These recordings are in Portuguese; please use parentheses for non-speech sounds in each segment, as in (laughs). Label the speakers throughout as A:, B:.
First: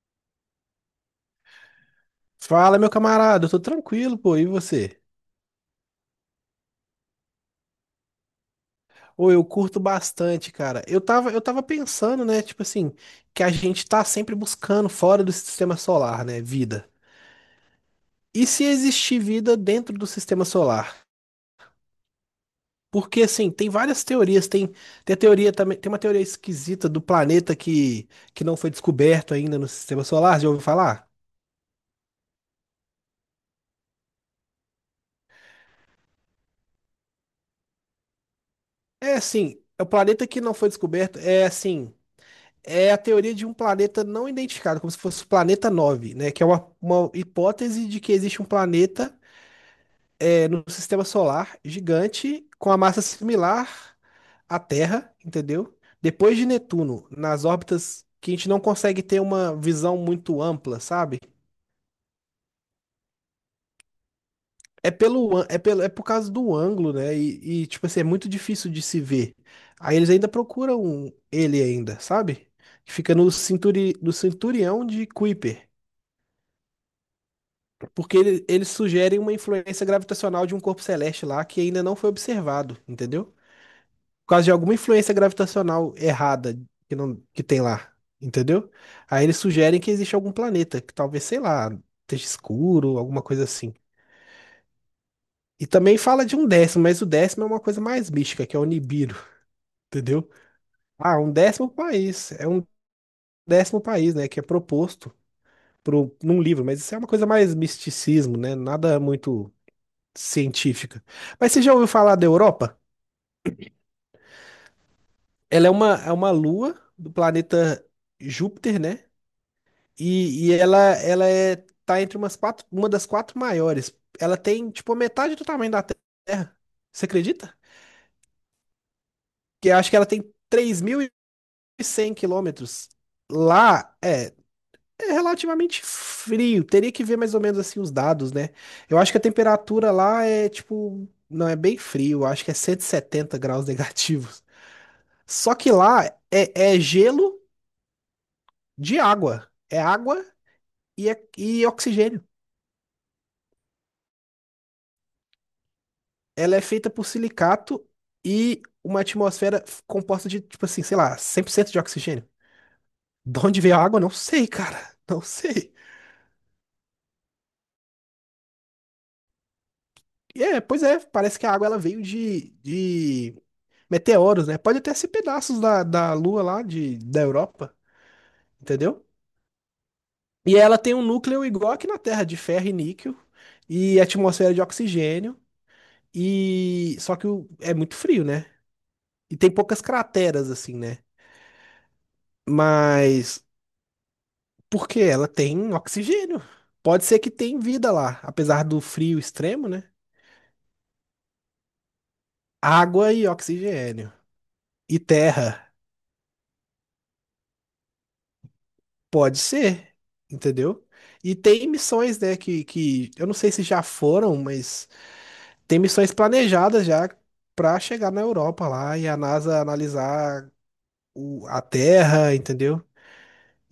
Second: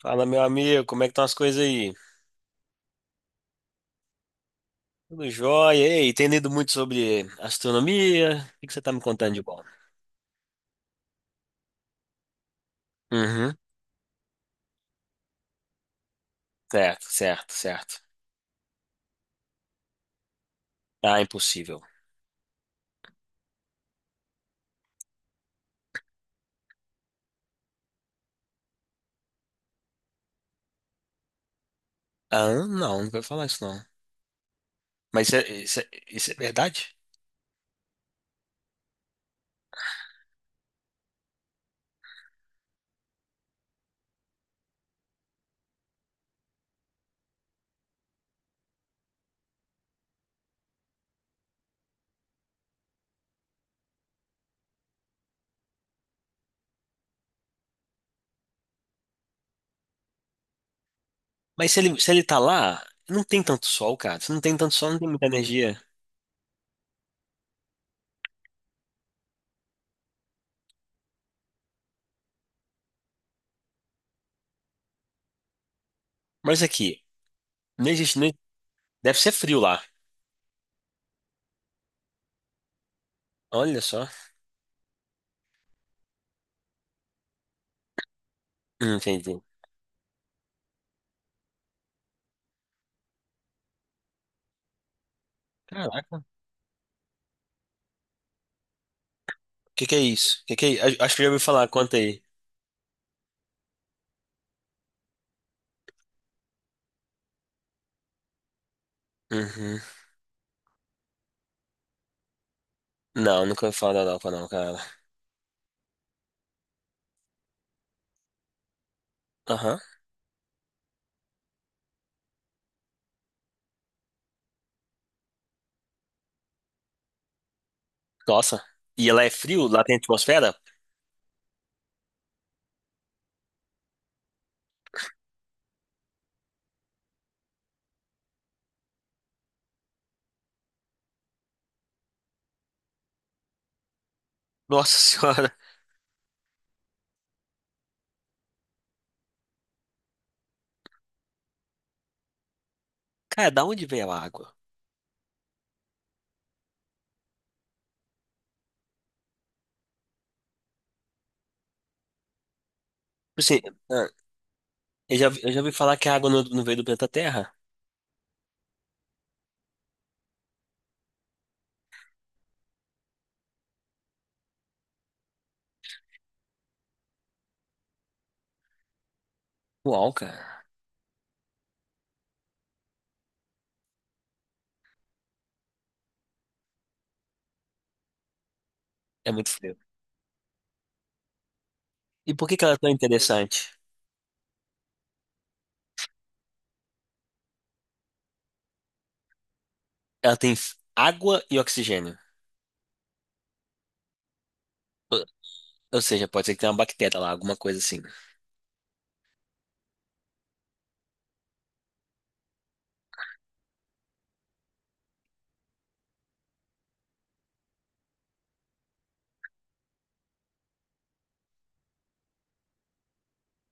A: Fala, meu amigo, como é que estão as coisas aí?
B: Fala, meu camarada, eu tô tranquilo, pô, e você?
A: Tudo jóia? Ei, tem lido muito sobre astronomia? O que que você tá me
B: Ô,
A: contando de
B: eu
A: bom?
B: curto bastante, cara. Eu tava pensando, né, tipo assim, que a
A: Uhum,
B: gente tá sempre buscando fora do sistema solar, né, vida.
A: certo, certo, certo.
B: E se existir vida dentro do sistema solar?
A: Ah, impossível.
B: Porque, assim, tem várias teorias, tem a teoria também, tem uma teoria esquisita do planeta que não foi descoberto ainda no sistema solar, já ouviu falar?
A: Ah, não, não vou falar isso não. Mas isso é verdade?
B: É assim, é o planeta que não foi descoberto, é assim, é a teoria de um planeta não identificado, como se fosse o planeta 9, né? Que é uma hipótese de que existe um planeta no sistema solar gigante com a massa similar à Terra, entendeu? Depois de Netuno, nas órbitas que a gente não consegue ter uma visão muito ampla, sabe?
A: Mas se ele tá lá, não tem tanto sol, cara. Se não tem tanto sol,
B: É
A: não tem muita
B: pelo, an- é
A: energia.
B: pelo, é por causa do ângulo, né? E tipo assim, é muito difícil de se ver. Aí eles ainda procuram ele ainda, sabe? Que fica no cinturão de Kuiper.
A: Mas aqui, não
B: Porque
A: existe, nem
B: eles sugerem
A: deve ser
B: uma
A: frio lá.
B: influência gravitacional de um corpo celeste lá que ainda não foi observado, entendeu?
A: Olha só.
B: Por causa de alguma influência gravitacional errada que, não, que tem lá, entendeu? Aí eles
A: Entendi.
B: sugerem que existe algum planeta, que talvez, sei lá, esteja escuro, alguma coisa assim. E também
A: Caraca. O
B: fala de um décimo, mas o décimo é uma coisa mais mística, que é o Nibiru,
A: que que é
B: entendeu?
A: isso? Acho
B: Ah,
A: que eu
B: um
A: já ouvi falar,
B: décimo
A: conta aí.
B: país. É um décimo país, né? Que é proposto pro, num livro, mas isso é uma coisa mais misticismo, né? Nada muito
A: Uhum.
B: científica. Mas você já ouviu falar da Europa?
A: Não, nunca ouvi falar da Europa não, cara.
B: Ela é uma lua do planeta Júpiter, né?
A: Aham.
B: E ela tá entre umas quatro, uma das quatro maiores. Ela tem, tipo, a metade do tamanho da Terra. Você acredita?
A: Nossa. E ela é frio?
B: Que eu
A: Lá
B: acho
A: tem
B: que ela tem
A: atmosfera?
B: 3.100 quilômetros. Lá é relativamente frio. Teria que ver mais ou menos assim os dados, né? Eu acho que a temperatura lá é, tipo, não é bem frio. Eu acho que é 170 graus (laughs) negativos.
A: Nossa (laughs) senhora.
B: Só que lá é gelo de água. É água e oxigênio.
A: Cara, da onde veio a água?
B: Ela é feita por silicato e uma atmosfera composta de, tipo assim, sei lá, 100% de oxigênio. De
A: Tipo assim,
B: onde veio a água?
A: ah,
B: Não sei, cara. (laughs)
A: eu
B: Não
A: já, eu já ouvi
B: sei.
A: falar que a água não veio do planeta Terra.
B: Pois é, parece que a água ela veio de meteoros, né? Pode até ser pedaços da Lua lá, de, da Europa, entendeu?
A: Uau,
B: E
A: cara.
B: ela tem um núcleo igual aqui na Terra, de ferro e níquel, e atmosfera de oxigênio. E só que é muito frio, né?
A: É
B: E
A: muito
B: tem
A: frio.
B: poucas crateras assim, né?
A: E por que que ela é tão
B: Mas
A: interessante?
B: porque ela tem oxigênio. Pode ser que tenha vida lá, apesar do frio extremo, né?
A: Ela tem água e oxigênio.
B: Água e oxigênio. E
A: Ou
B: terra,
A: ou seja, pode ser que tenha uma bactéria lá, alguma coisa assim.
B: pode ser, entendeu? E tem missões, né, que eu não sei se já foram, mas tem missões planejadas já pra chegar na Europa lá e a NASA analisar a Terra, entendeu?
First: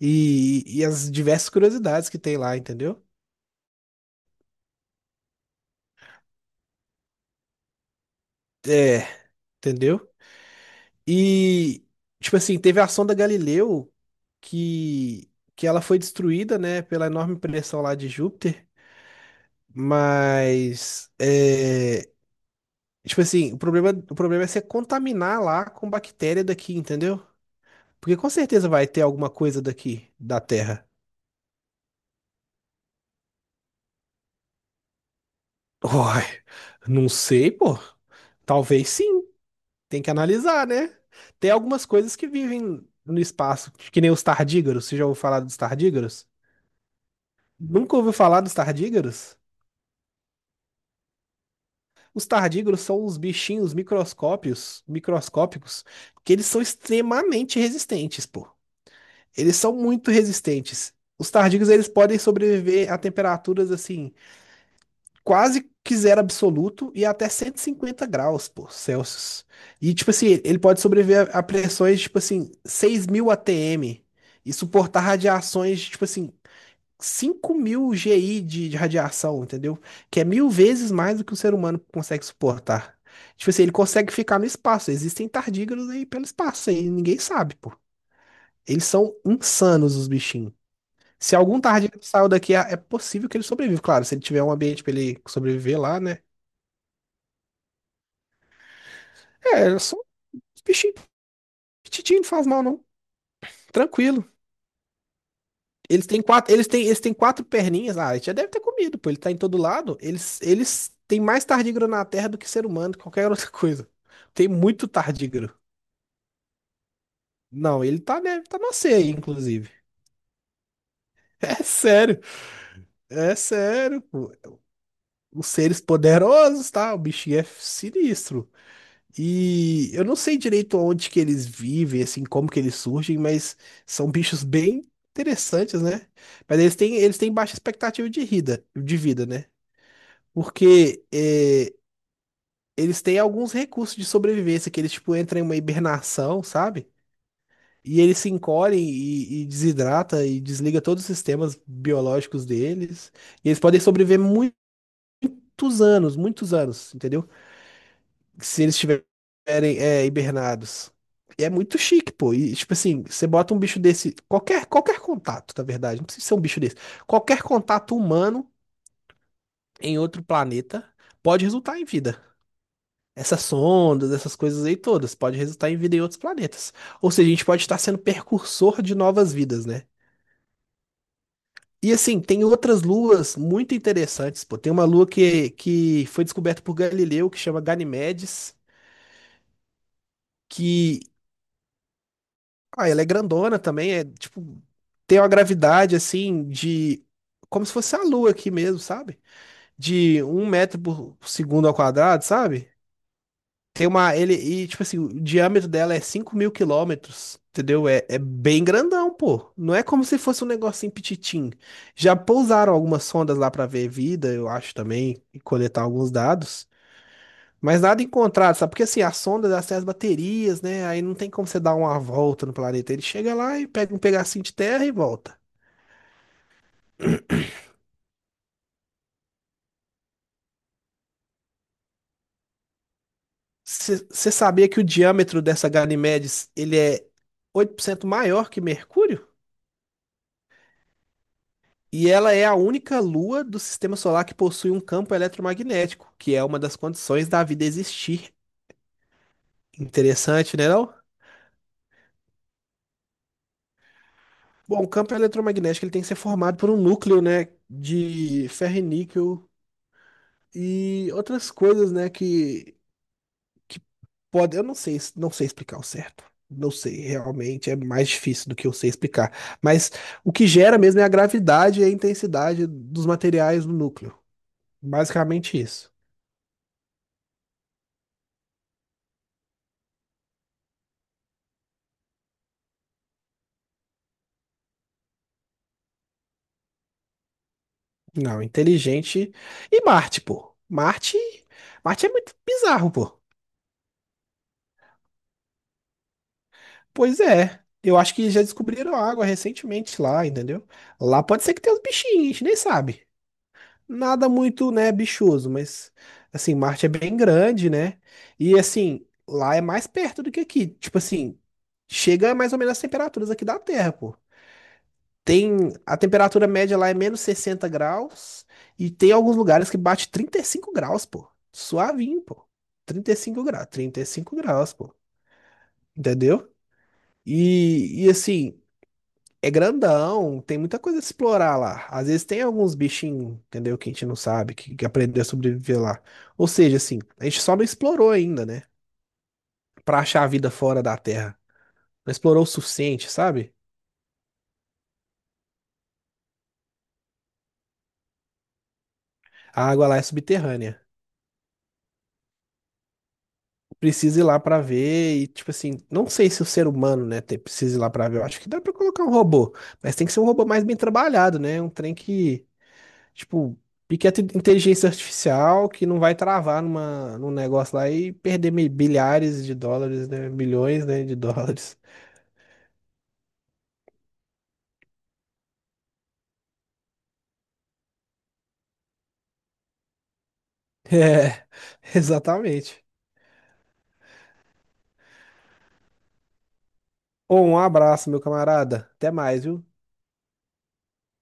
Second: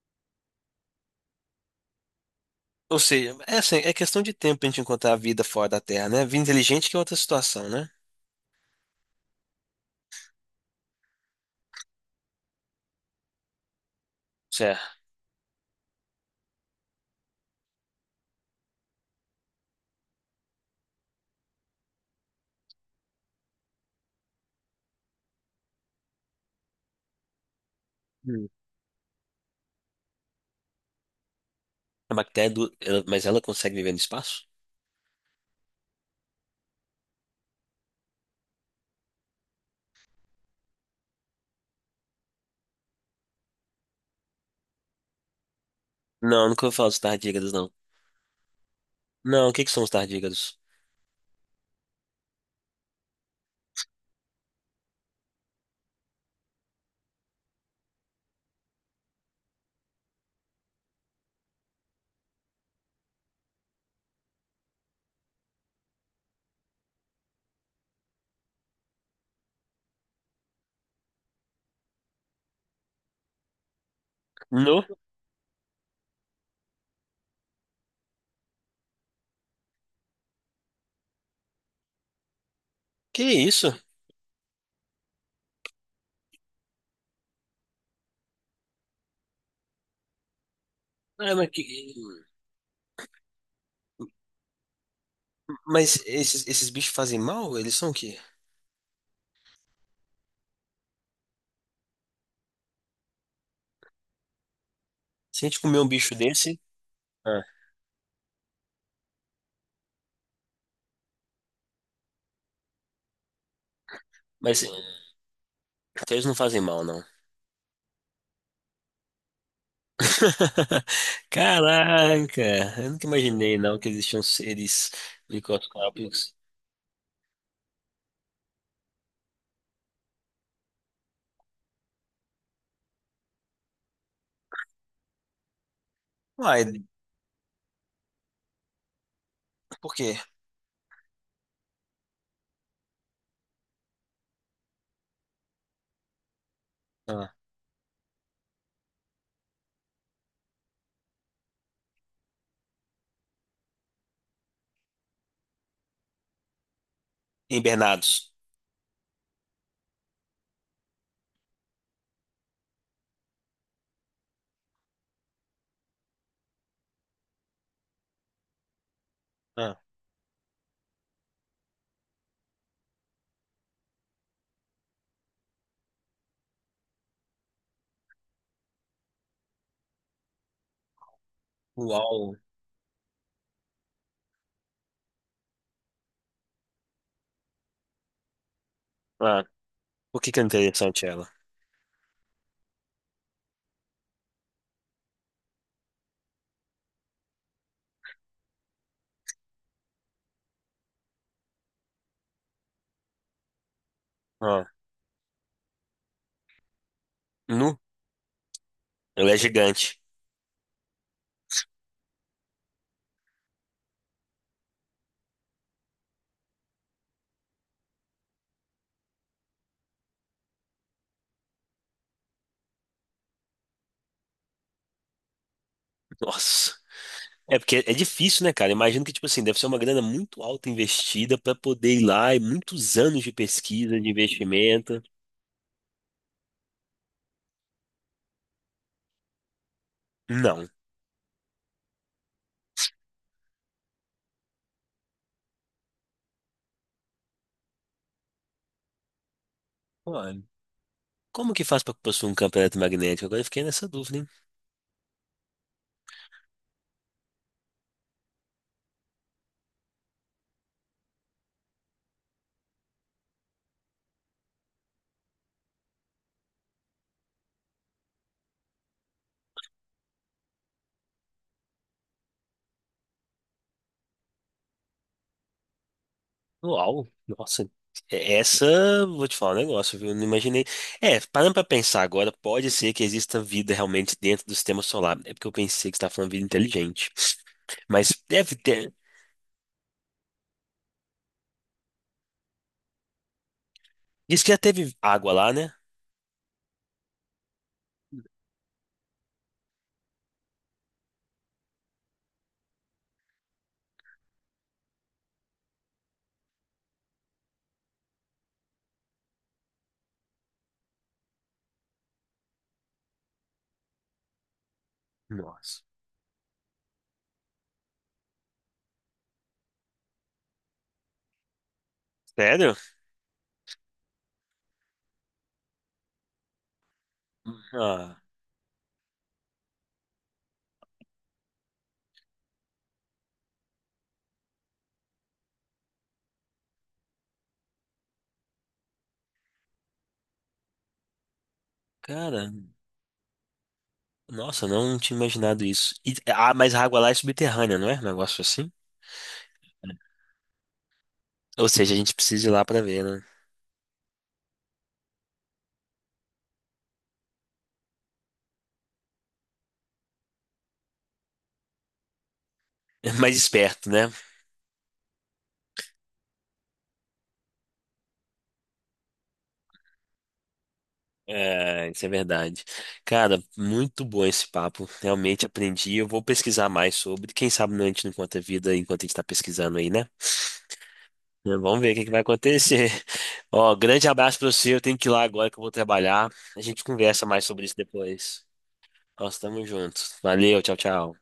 B: E as diversas curiosidades que tem lá,
A: Ou
B: entendeu?
A: seja, é, assim, é questão de tempo pra gente encontrar a vida fora da Terra, né? Vida inteligente que é outra situação, né?
B: É, entendeu? E, tipo assim, teve a sonda Galileu
A: Certo.
B: que, que ela foi destruída, né, pela enorme pressão lá de Júpiter, mas, tipo assim, o problema é você contaminar lá com bactéria daqui, entendeu? Porque com
A: Hum.
B: certeza vai ter alguma coisa daqui, da Terra.
A: A bactéria, do, mas ela consegue viver no espaço?
B: (laughs) Uai, não sei, pô. Talvez sim. Tem que analisar, né? Tem algumas coisas que vivem no espaço, que nem os tardígrados. Você já ouviu falar dos tardígrados?
A: Não, nunca ouvi falar dos tardígrados, não.
B: Nunca ouviu falar dos tardígrados?
A: Não, o que que são os tardígrados?
B: Os tardígrados são uns bichinhos microscópios, microscópicos, que eles são extremamente resistentes, pô. Eles são muito resistentes. Os tardígrados, eles podem sobreviver a temperaturas assim quase que zero absoluto e até 150 graus, pô, Celsius. E, tipo assim, ele pode sobreviver a pressões, tipo assim, 6.000 ATM e
A: No?
B: suportar radiações, de, tipo assim, 5.000 GI de radiação, entendeu? Que é 1.000 vezes mais do que o ser humano consegue suportar.
A: Que
B: Tipo assim, ele
A: isso?
B: consegue ficar no espaço. Existem tardígrados aí pelo espaço aí, ninguém sabe, pô. Eles são insanos, os bichinhos.
A: Ah,
B: Se algum tardígrado saiu daqui, é possível que ele sobreviva. Claro, se ele tiver um ambiente pra ele sobreviver lá,
A: mas
B: né?
A: esses bichos fazem mal? Eles são o quê?
B: É, só os bichinhos petitinhos não faz mal, não. Tranquilo.
A: Se a gente comer um
B: Eles
A: bicho
B: têm quatro,
A: desse.
B: eles têm
A: Ah,
B: quatro perninhas. Ah, ele já deve ter comido, pô. Ele tá em todo lado. Eles têm mais tardígrado na Terra do que ser humano, qualquer (laughs) outra coisa. Tem
A: mas então
B: muito tardígrado.
A: eles não fazem mal, não.
B: Não, ele tá, né, tá na ceia, aí, inclusive. (laughs)
A: (laughs)
B: É sério.
A: Caraca! Eu nunca
B: É
A: imaginei, não, que
B: sério,
A: existiam
B: pô.
A: seres
B: Os seres
A: microscópicos.
B: poderosos, tá? O bichinho é sinistro. E eu não sei direito onde que eles vivem, assim, como que eles surgem, mas são bichos bem interessantes, né? Mas eles
A: Uai,
B: têm, eles têm baixa expectativa de vida, né?
A: por quê?
B: Porque eles têm alguns recursos de sobrevivência, que eles, tipo, entram em uma hibernação, sabe?
A: Ah,
B: E eles se encolhem e desidrata e desliga todos os sistemas biológicos deles. E eles podem sobreviver muitos anos, entendeu?
A: hibernados.
B: Se eles estiverem hibernados. E é muito chique, pô. E, tipo assim, você bota um bicho desse, qualquer contato, na verdade, não precisa ser um bicho desse. Qualquer contato humano
A: Ah,
B: em outro planeta pode resultar em vida. Essas sondas, essas coisas aí todas, pode resultar em vida em outros planetas. Ou seja, a gente pode estar sendo precursor de novas vidas, né? E assim,
A: uau!
B: tem outras luas muito interessantes, pô. Tem uma lua que foi descoberta por Galileu, que chama Ganimedes.
A: Ah, por que que é
B: Que
A: interessante ela?
B: Ah, ela é grandona também, é tipo, tem uma gravidade assim de. Como se fosse a Lua aqui mesmo, sabe? De um metro por segundo ao quadrado, sabe? Tem uma. Ele,
A: Ah,
B: e, tipo assim, o diâmetro dela é 5.000 quilômetros,
A: nu?
B: entendeu? É bem grandão,
A: Ela é
B: pô. Não é
A: gigante.
B: como se fosse um negocinho pititim. Já pousaram algumas sondas lá pra ver vida, eu acho também, e coletar alguns dados. Mas nada encontrado, sabe? Porque assim, a sonda dá acesso às baterias, né? Aí não tem como você dar uma volta no planeta. Ele chega lá e pega um pedacinho de terra e volta.
A: Nossa. É porque é difícil, né, cara? Imagino que, tipo assim, deve ser uma grana muito alta investida pra poder ir lá e muitos anos de pesquisa, de
B: Você sabia que o
A: investimento.
B: diâmetro dessa Ganymedes, ele é 8% maior que Mercúrio?
A: Não.
B: E ela é a única lua do sistema solar que possui um campo eletromagnético, que é uma das condições da vida existir.
A: Mano,
B: Interessante, né, não?
A: como que faz pra possuir um campo eletromagnético? Agora eu fiquei nessa dúvida, hein?
B: Bom, o campo eletromagnético ele tem que ser formado por um núcleo, né, de ferro e níquel e outras coisas, né. que Pode, eu não sei, não sei explicar o certo. Não sei, realmente é mais difícil do que eu sei explicar. Mas o que gera mesmo é a gravidade e a intensidade dos materiais no núcleo. Basicamente isso.
A: Uau, nossa. Essa, vou te falar um negócio, viu? Eu não imaginei. É, parando pra pensar agora, pode ser que exista vida realmente dentro do sistema solar. É porque eu pensei que você tá falando vida inteligente. Mas
B: Não,
A: deve ter.
B: inteligente. E Marte, pô. Marte é muito bizarro, pô.
A: Diz que já teve água lá, né?
B: Pois é. Eu acho que já descobriram água recentemente lá, entendeu? Lá pode ser que tenha uns bichinhos, a gente nem sabe. Nada muito, né, bichoso, mas assim, Marte é bem grande, né? E assim, lá é mais perto do que aqui. Tipo assim, chega mais ou menos as temperaturas aqui da Terra, pô. Tem
A: Nossa.
B: a temperatura média lá é -60 graus e tem alguns lugares que bate 35 graus, pô. Suavinho, pô.
A: Sério?
B: 35 graus, 35 graus, pô. Entendeu? E
A: Ah,
B: assim, é grandão, tem muita coisa a explorar lá. Às vezes tem alguns bichinhos, entendeu? Que a gente não sabe, que aprendeu a sobreviver lá. Ou seja, assim, a gente só não explorou ainda, né? Pra achar a vida fora da Terra. Não explorou o
A: cara,
B: suficiente, sabe?
A: nossa, não tinha imaginado isso. Ah, mas a água lá é subterrânea, não é? Um negócio assim?
B: A água lá é subterrânea.
A: Ou seja, a gente precisa ir lá pra ver, né?
B: Precisa ir lá pra ver e, tipo assim, não sei se o ser humano, né, precisa ir lá pra ver. Eu acho que dá pra colocar um robô, mas tem que ser um robô mais bem trabalhado, né? Um trem que
A: É mais
B: tipo,
A: esperto, né?
B: pequena inteligência artificial que não vai travar numa, num negócio lá e perder bilhares de dólares, né? Milhões, né, de dólares.
A: É, isso é
B: (laughs)
A: verdade. Cara, muito bom esse papo. Realmente aprendi. Eu vou pesquisar mais sobre. Quem sabe a gente não encontra vida enquanto a gente tá pesquisando aí, né?
B: É,
A: É, vamos ver o que que vai
B: exatamente.
A: acontecer. (laughs) Ó, grande abraço pra você. Eu tenho que ir lá agora que eu vou trabalhar. A gente conversa
B: Ô,
A: mais
B: um
A: sobre isso
B: abraço, meu
A: depois.
B: camarada. Até
A: Nós
B: mais, viu?
A: estamos juntos. Valeu, tchau, tchau.